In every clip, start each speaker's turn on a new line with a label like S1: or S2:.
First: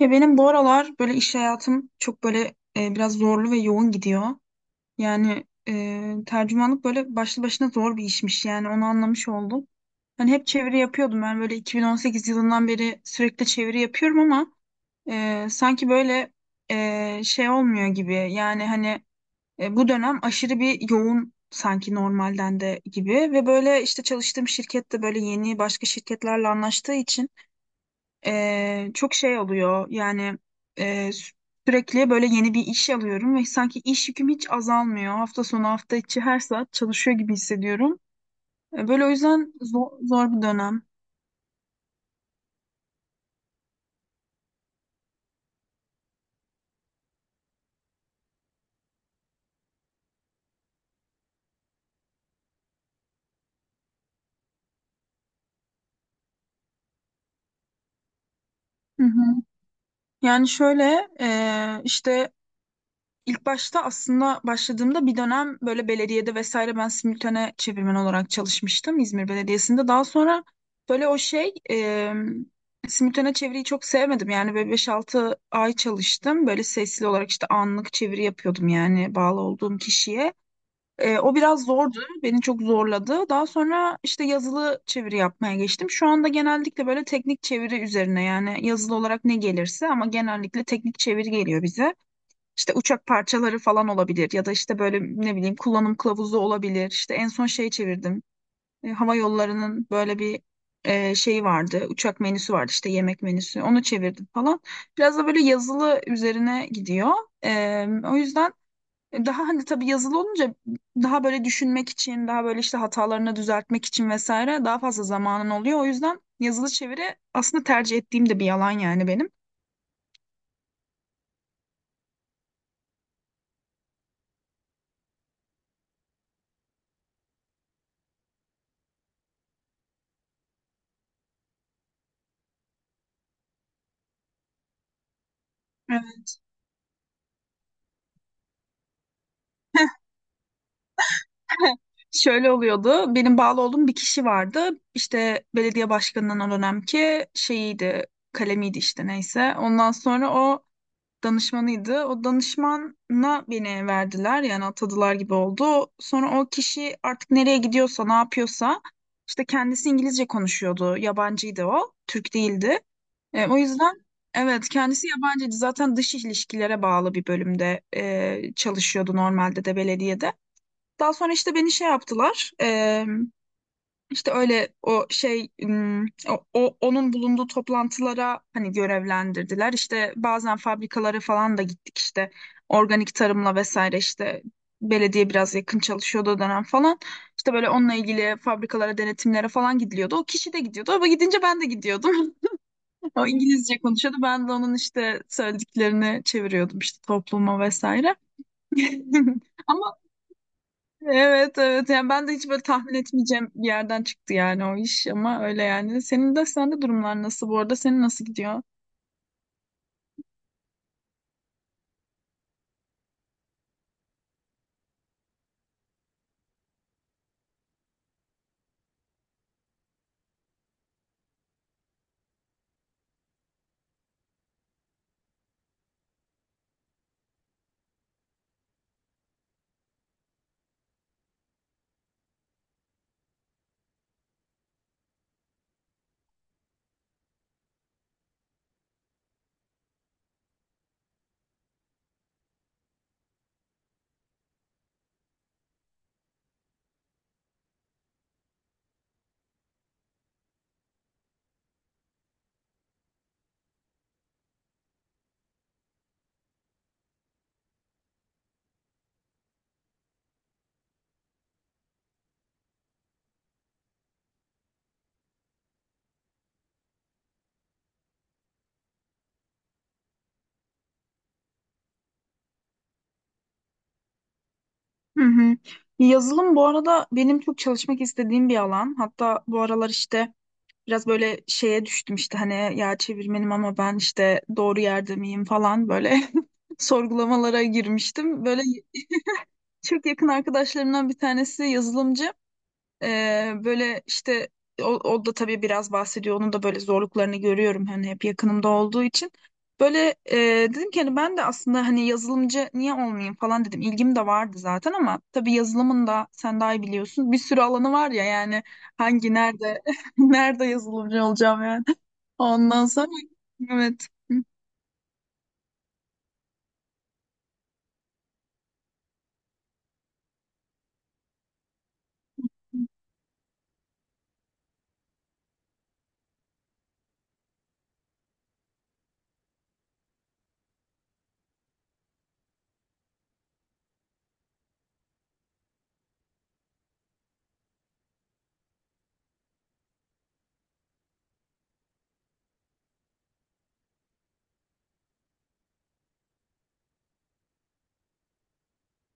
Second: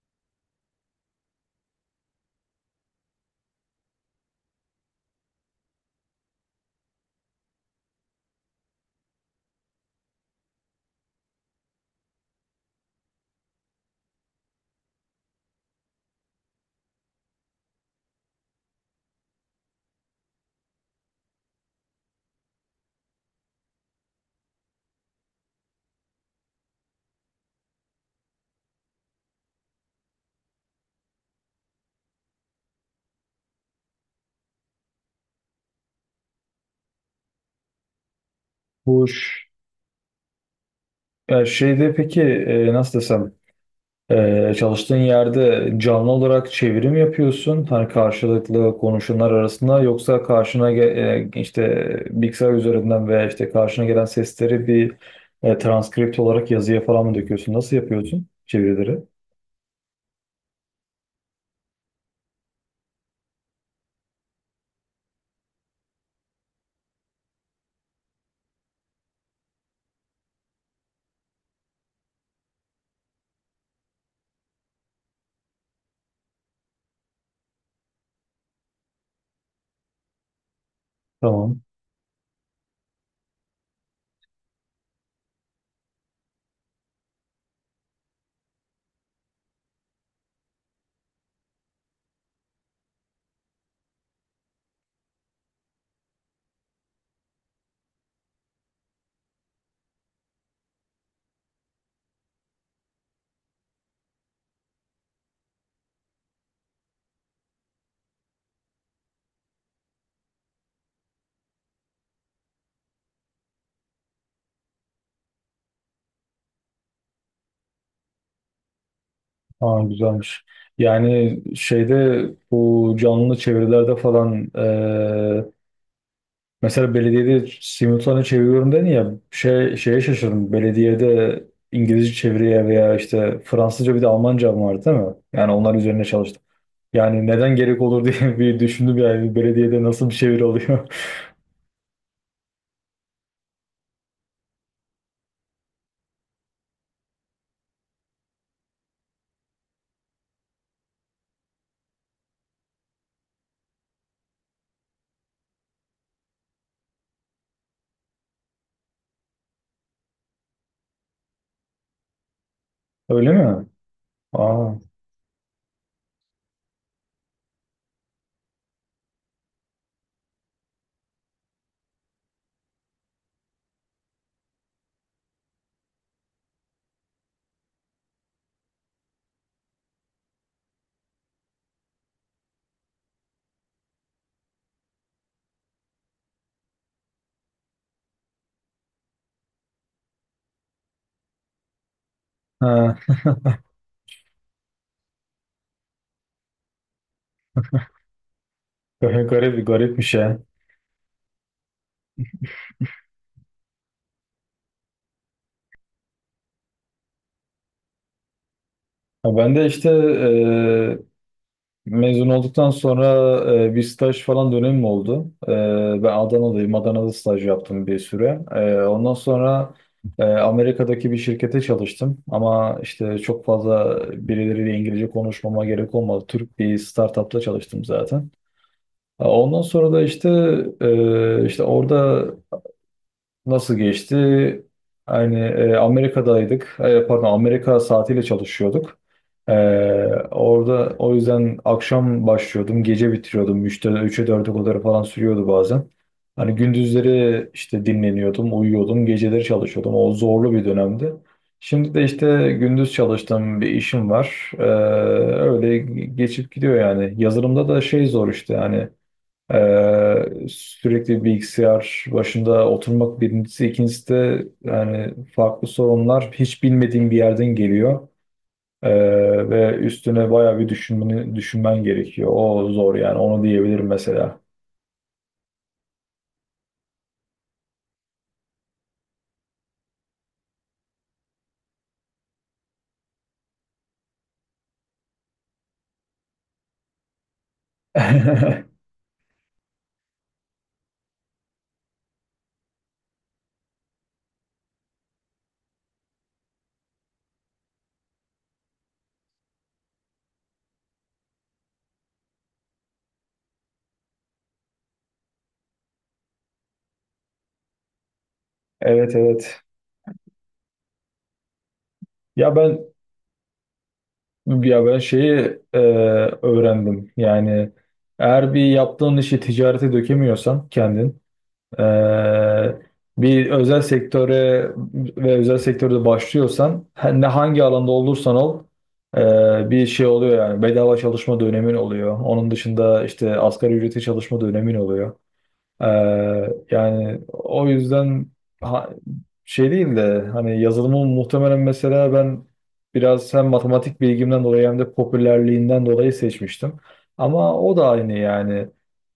S1: Ya benim bu aralar böyle iş hayatım çok böyle biraz zorlu ve yoğun gidiyor. Yani tercümanlık böyle başlı başına zor bir işmiş yani onu anlamış oldum. Hani hep çeviri yapıyordum ben böyle 2018 yılından beri sürekli çeviri yapıyorum ama sanki böyle şey olmuyor gibi. Yani hani bu dönem aşırı bir yoğun sanki normalden de gibi ve böyle işte çalıştığım şirkette böyle yeni başka şirketlerle anlaştığı için çok şey oluyor yani e, sü- sürekli böyle yeni bir iş alıyorum ve sanki iş yüküm hiç azalmıyor. Hafta sonu hafta içi her saat çalışıyor gibi hissediyorum. Böyle
S2: Bu
S1: o
S2: ş-
S1: yüzden zor, zor bir dönem.
S2: ya şeyde peki nasıl desem, çalıştığın yerde canlı olarak çevirim yapıyorsun hani karşılıklı konuşanlar arasında, yoksa işte bilgisayar üzerinden veya işte karşına gelen sesleri bir transkript olarak yazıya falan mı döküyorsun? Nasıl yapıyorsun çevirileri?
S1: Hı hı. Yani şöyle işte İlk başta aslında başladığımda bir dönem böyle belediyede vesaire ben simültane çevirmen olarak çalışmıştım İzmir Belediyesi'nde. Daha sonra böyle o simültane çeviriyi çok sevmedim. Yani böyle 5-6 ay çalıştım. Böyle sesli olarak işte anlık çeviri yapıyordum yani bağlı olduğum kişiye. E, o
S2: Tamam.
S1: biraz zordu. Beni çok zorladı. Daha sonra işte yazılı çeviri yapmaya geçtim. Şu anda genellikle böyle teknik çeviri üzerine yani yazılı olarak ne gelirse ama genellikle teknik çeviri geliyor bize. İşte uçak parçaları falan olabilir ya da işte böyle ne bileyim kullanım kılavuzu olabilir. İşte en son şey çevirdim. E, hava yollarının böyle bir şeyi vardı. Uçak menüsü vardı işte yemek menüsü. Onu çevirdim falan. Biraz da böyle yazılı üzerine gidiyor. E, o yüzden Daha hani tabii yazılı olunca daha böyle düşünmek için, daha böyle işte hatalarını düzeltmek için vesaire daha fazla zamanın oluyor. O yüzden yazılı çeviri aslında tercih ettiğim de bir yalan yani benim.
S2: Aa, güzelmiş. Yani şeyde, bu canlı çevirilerde falan, mesela belediyede simultane çeviriyorum dedin ya, şeye şaşırdım. Belediyede İngilizce çeviriye veya işte Fransızca, bir de Almanca mı vardı değil mi? Yani onlar üzerine
S1: Evet.
S2: çalıştım. Yani neden gerek olur diye bir düşündüm yani, belediyede nasıl bir çeviri oluyor.
S1: Şöyle oluyordu. Benim bağlı olduğum bir kişi vardı. İşte belediye başkanının o dönemki şeyiydi, kalemiydi işte neyse. Ondan sonra o danışmanıydı. O danışmana beni verdiler yani atadılar gibi oldu. Sonra o kişi artık nereye gidiyorsa, ne yapıyorsa işte kendisi İngilizce konuşuyordu. Yabancıydı o, Türk değildi.
S2: Öyle
S1: E, o
S2: mi?
S1: yüzden evet
S2: Aa,
S1: kendisi yabancıydı. Zaten dış ilişkilere bağlı bir bölümde çalışıyordu normalde de belediyede. Daha sonra işte beni şey yaptılar. İşte öyle o onun bulunduğu toplantılara hani görevlendirdiler. İşte bazen fabrikalara falan da gittik işte organik tarımla vesaire işte belediye biraz yakın çalışıyordu o dönem falan. İşte böyle onunla ilgili fabrikalara denetimlere falan gidiliyordu. O kişi de gidiyordu. O gidince ben de gidiyordum.
S2: ha,
S1: O İngilizce konuşuyordu. Ben de onun işte söylediklerini çeviriyordum işte topluma vesaire.
S2: garip
S1: Ama
S2: garipmiş ya.
S1: evet, evet, yani ben de hiç böyle tahmin etmeyeceğim bir yerden çıktı yani o iş ama öyle yani. Senin de sende durumlar nasıl bu arada? Senin nasıl gidiyor?
S2: Ha, ben de işte mezun olduktan sonra bir staj falan dönemim oldu. Ben Adanalıyım. Adana'da staj yaptım bir süre. Ondan sonra Amerika'daki bir şirkete çalıştım. Ama işte çok fazla birileriyle İngilizce konuşmama gerek olmadı. Türk bir startupta çalıştım zaten. Ondan sonra da işte orada nasıl geçti? Yani, Amerika'daydık. E, pardon, Amerika saatiyle çalışıyorduk. E, Orada o yüzden akşam başlıyordum, gece bitiriyordum. 3'e 4'e kadar falan sürüyordu bazen. Hani gündüzleri işte dinleniyordum, uyuyordum, geceleri çalışıyordum. O zorlu bir dönemdi. Şimdi de işte gündüz çalıştığım bir işim var. Öyle geçip gidiyor yani. Yazılımda da şey, zor işte yani. Sürekli bilgisayar başında oturmak birincisi, ikincisi de yani farklı sorunlar hiç bilmediğin bir yerden geliyor. Ve üstüne bayağı bir düşünmen gerekiyor. O zor yani, onu diyebilirim mesela.
S1: Hı hı. Yazılım bu arada benim çok çalışmak istediğim bir alan. Hatta bu aralar işte biraz böyle şeye düştüm işte hani ya çevirmenim ama ben işte doğru yerde miyim falan böyle sorgulamalara girmiştim. Böyle çok yakın arkadaşlarımdan bir tanesi yazılımcı. Böyle işte o da tabii biraz bahsediyor. Onun da böyle zorluklarını görüyorum hani hep yakınımda olduğu için. Böyle dedim ki hani ben de aslında hani yazılımcı niye olmayayım falan dedim. İlgim de vardı zaten ama tabii yazılımın da sen daha iyi biliyorsun. Bir sürü alanı var ya yani
S2: Evet, evet.
S1: nerede nerede yazılımcı olacağım yani.
S2: Ya
S1: Ondan
S2: ben
S1: sonra evet.
S2: ya ben şeyi, e, öğrendim. Yani eğer bir yaptığın işi ticarete dökemiyorsan kendin, Ee, bir özel sektöre ve özel sektörde başlıyorsan, ne hangi alanda olursan ol, bir şey oluyor yani, bedava çalışma dönemin oluyor. Onun dışında işte asgari ücreti çalışma dönemin oluyor. Ee, Yani o yüzden ha- şey değil de, hani yazılımı muhtemelen mesela ben biraz hem matematik bilgimden dolayı hem de popülerliğinden dolayı seçmiştim. Ama o da aynı yani.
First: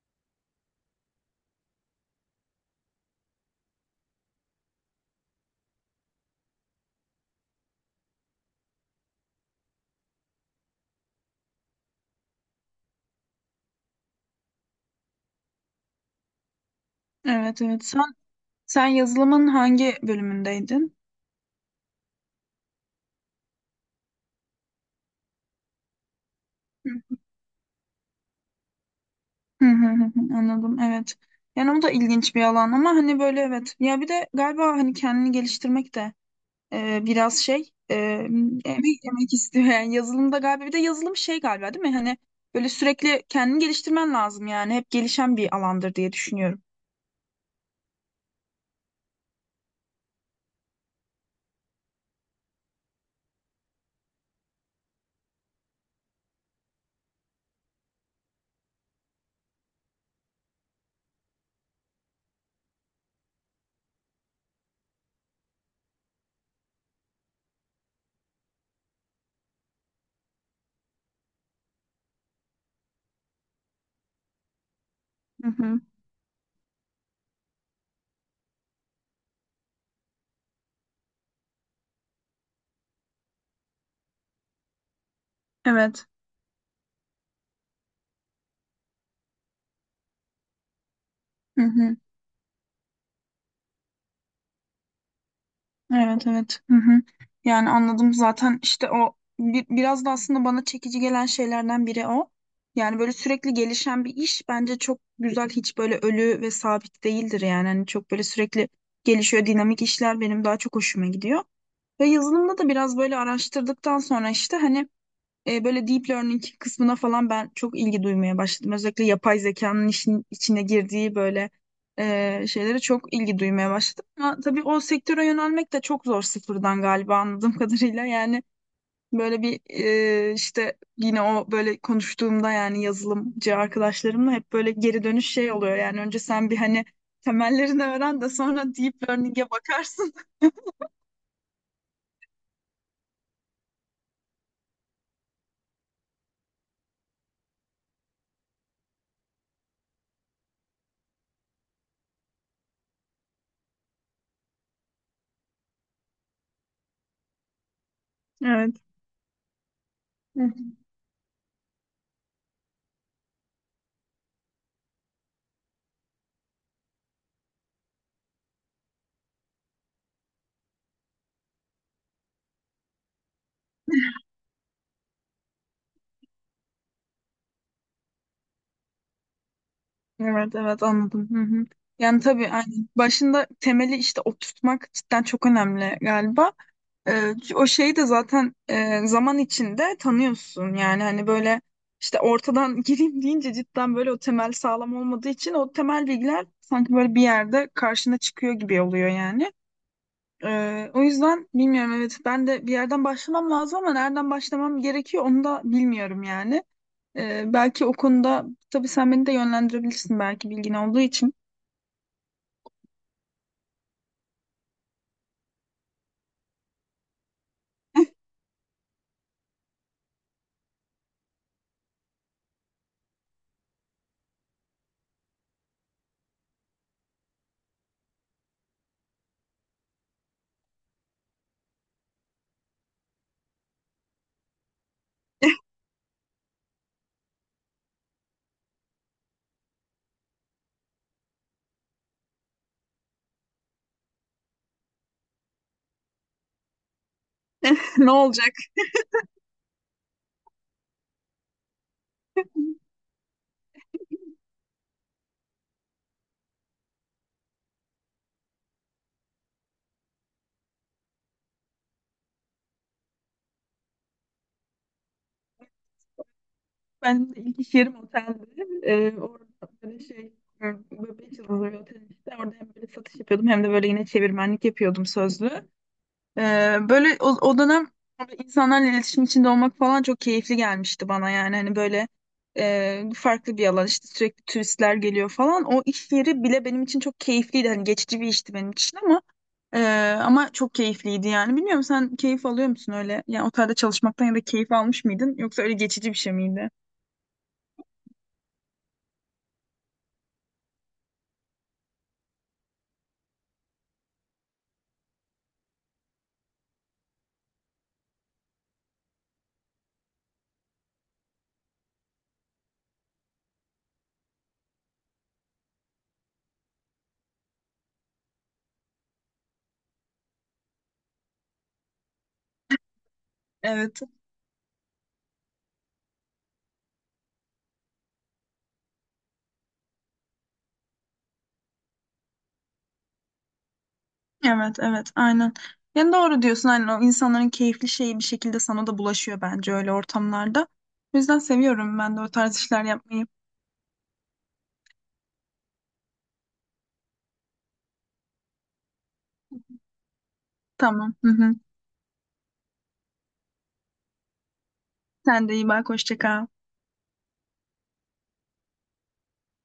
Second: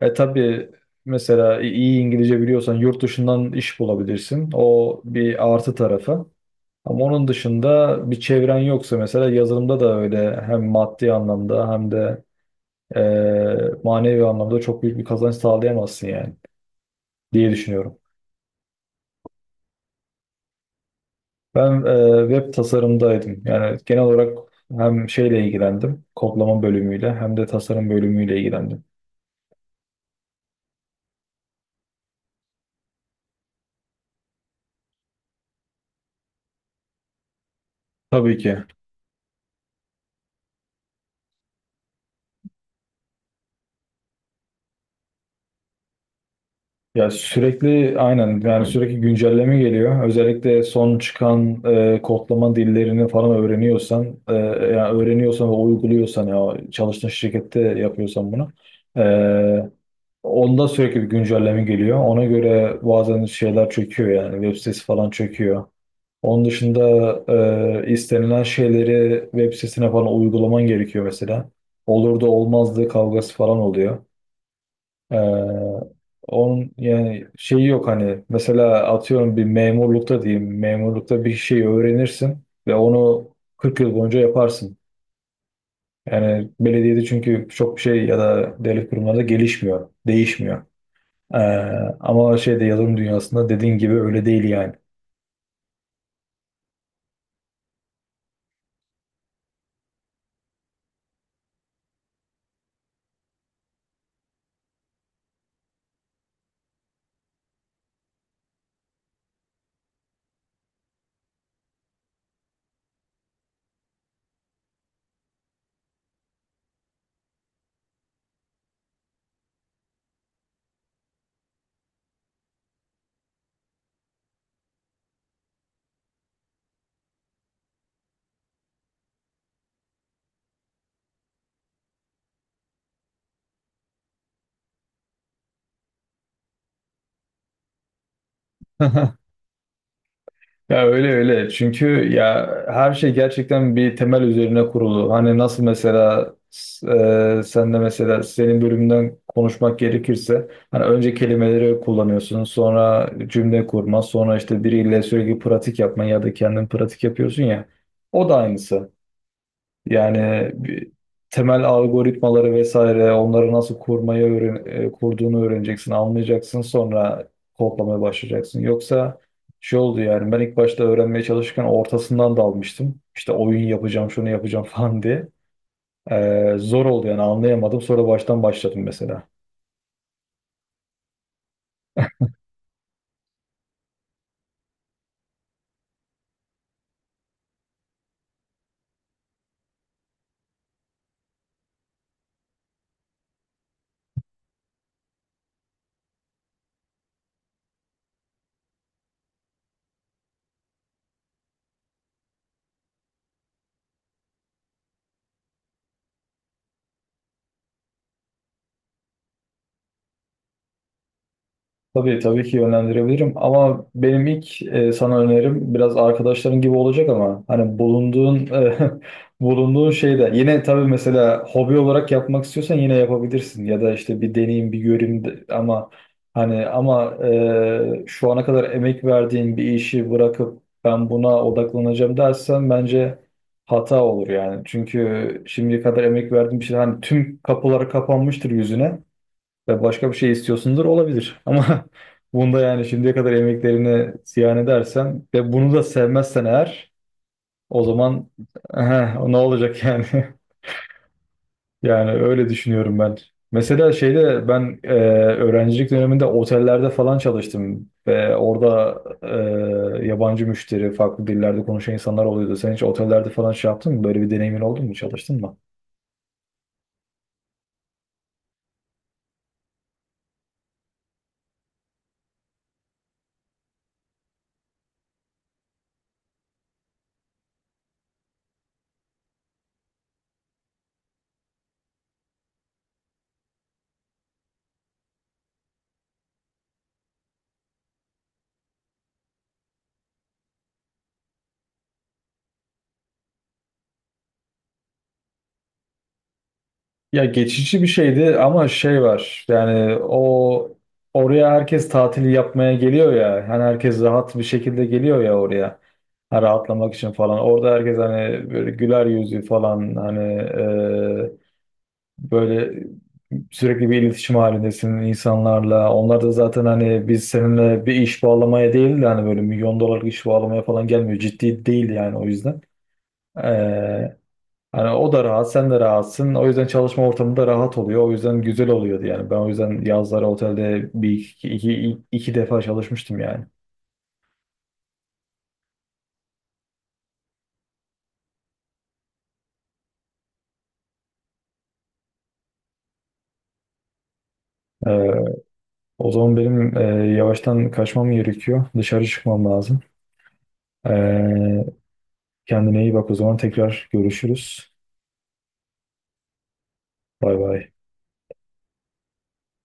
S2: E tabii, mesela iyi İngilizce biliyorsan yurt dışından iş bulabilirsin. O bir artı tarafı. Ama onun dışında bir çevren yoksa, mesela yazılımda da öyle, hem maddi anlamda hem de e, manevi anlamda çok büyük bir kazanç sağlayamazsın yani, diye
S1: Evet, evet.
S2: düşünüyorum.
S1: Sen yazılımın hangi bölümündeydin?
S2: Ben, web tasarımdaydım. Yani genel olarak hem şeyle ilgilendim, kodlama bölümüyle, hem de tasarım bölümüyle ilgilendim.
S1: Hı, Anladım, evet. Yani o da ilginç bir alan ama hani böyle evet. Ya bir de galiba hani kendini geliştirmek de e, biraz şey e,
S2: Tabii ki.
S1: emek emek istiyor yani yazılımda galiba bir de yazılım şey galiba değil mi? Hani böyle sürekli kendini geliştirmen lazım yani hep gelişen bir alandır diye düşünüyorum.
S2: Ya sürekli, aynen yani, sürekli güncelleme geliyor. Özellikle son çıkan kodlama dillerini falan öğreniyorsan, yani öğreniyorsan ve uyguluyorsan, ya çalıştığın şirkette yapıyorsan bunu, e, onda sürekli bir güncelleme geliyor. Ona göre bazen şeyler çöküyor yani, web sitesi falan çöküyor. Onun dışında istenilen şeyleri web sitesine falan uygulaman gerekiyor mesela. Olur da olmazdı kavgası falan oluyor.
S1: Hı hı.
S2: E, Onun yani şeyi yok, hani mesela atıyorum bir memurlukta, diyeyim memurlukta bir şey öğrenirsin ve onu 40 yıl boyunca yaparsın.
S1: Evet.
S2: Yani belediyede çünkü çok bir şey, ya da devlet kurumlarında gelişmiyor, değişmiyor. Ee,
S1: Hı hı.
S2: Ama şeyde, yazılım dünyasında, dediğin gibi öyle değil yani.
S1: Evet, evet. Hı hı. Yani anladım zaten işte o biraz da aslında bana çekici gelen şeylerden biri o. Yani böyle sürekli gelişen bir iş bence çok güzel hiç böyle ölü ve sabit değildir yani. Hani çok böyle sürekli gelişiyor dinamik işler benim daha çok hoşuma gidiyor. Ve yazılımda da biraz böyle araştırdıktan sonra işte hani böyle deep learning kısmına falan ben çok ilgi duymaya başladım. Özellikle yapay zekanın işin içine girdiği böyle şeylere çok ilgi duymaya başladım. Ama tabii o sektöre yönelmek de çok zor sıfırdan galiba anladığım kadarıyla. Yani böyle bir işte yine o böyle konuştuğumda yani yazılımcı arkadaşlarımla hep böyle geri dönüş şey oluyor. Yani önce sen bir hani temellerini öğren de sonra deep learning'e bakarsın.
S2: Ya öyle öyle. Çünkü ya, her şey gerçekten bir temel üzerine kurulu. Hani nasıl mesela, sen de mesela senin bölümünden konuşmak gerekirse, hani önce kelimeleri kullanıyorsun, sonra cümle kurma, sonra işte biriyle sürekli pratik yapma ya da kendin pratik yapıyorsun ya. O da aynısı. Yani
S1: Evet.
S2: temel algoritmaları vesaire, onları nasıl kurmayı öğren, kurduğunu öğreneceksin, anlayacaksın, sonra kodlamaya başlayacaksın. Yoksa şey oldu yani, ben ilk başta öğrenmeye çalışırken ortasından dalmıştım. İşte oyun yapacağım, şunu yapacağım falan diye. Zor oldu yani, anlayamadım. Sonra baştan başladım mesela.
S1: Evet, evet, anladım. Hı hı. Yani tabii aynen. Başında temeli işte oturtmak cidden çok önemli galiba. O şeyi de zaten zaman içinde tanıyorsun. Yani hani böyle işte ortadan gireyim deyince cidden böyle o temel sağlam olmadığı için o temel bilgiler sanki böyle bir yerde karşına çıkıyor gibi oluyor yani. O yüzden bilmiyorum evet ben de bir yerden başlamam lazım ama nereden başlamam gerekiyor onu da bilmiyorum yani. Belki o konuda tabii sen beni de yönlendirebilirsin belki bilgin olduğu için.
S2: Tabii, tabii ki yönlendirebilirim, ama benim ilk sana önerim biraz arkadaşların gibi olacak. Ama hani bulunduğun bulunduğun şeyde yine tabii, mesela hobi olarak yapmak istiyorsan yine yapabilirsin ya da işte bir deneyim bir göreyim ama hani, ama şu ana kadar emek verdiğin bir işi bırakıp ben buna odaklanacağım dersen, bence hata olur yani. Çünkü şimdiye kadar emek verdiğin bir şey, hani tüm kapıları kapanmıştır yüzüne ve başka bir şey istiyorsundur, olabilir. Ama bunda yani, şimdiye kadar emeklerini ziyan edersen ve bunu da sevmezsen eğer, o
S1: Ne
S2: zaman
S1: olacak?
S2: ne olacak yani? Yani öyle düşünüyorum ben. Mesela şeyde, ben öğrencilik döneminde otellerde falan çalıştım ve orada yabancı müşteri, farklı dillerde konuşan insanlar oluyordu. Sen hiç otellerde falan şey yaptın mı? Böyle bir deneyimin oldu mu? Çalıştın mı?
S1: Ben ilk iş yerim otelde. Orada böyle e, böyle beş yıldızlı bir otel işte. Orada hem böyle satış yapıyordum hem de böyle yine çevirmenlik yapıyordum sözlü. Böyle o dönem böyle insanlarla iletişim içinde olmak falan çok keyifli gelmişti bana yani hani böyle farklı bir alan işte sürekli turistler geliyor falan. O iş yeri bile benim için çok keyifliydi. Hani geçici bir işti benim için ama Ee, ama çok keyifliydi yani. Bilmiyorum sen keyif alıyor musun öyle? Yani otelde çalışmaktan ya da keyif almış mıydın? Yoksa öyle geçici bir şey miydi?
S2: Ya geçici bir şeydi, ama şey var yani, o oraya herkes tatili yapmaya geliyor ya, yani herkes rahat bir şekilde geliyor ya oraya, ha, rahatlamak için falan. Orada herkes hani böyle güler yüzlü falan, hani böyle sürekli bir iletişim halindesin insanlarla, onlar da zaten hani biz seninle bir iş bağlamaya değil de hani böyle milyon dolarlık iş bağlamaya falan gelmiyor, ciddi değil yani, o yüzden.
S1: Evet.
S2: Hani o da rahat, sen de rahatsın. O yüzden çalışma ortamı da rahat oluyor. O yüzden güzel oluyordu yani. Ben o yüzden yazları otelde iki defa çalışmıştım yani.
S1: Evet, evet, aynen. Yani doğru diyorsun. Aynen o insanların keyifli şeyi bir şekilde sana da bulaşıyor bence öyle ortamlarda. O yüzden seviyorum ben de o tarz işler yapmayı.
S2: Ee, O zaman benim yavaştan kaçmam gerekiyor. Dışarı çıkmam lazım.
S1: Tamam. Hı hı.
S2: Ee, Kendine iyi bak o zaman. Tekrar görüşürüz.
S1: Sen de iyi bak. Hoşça kal.
S2: Bay bay.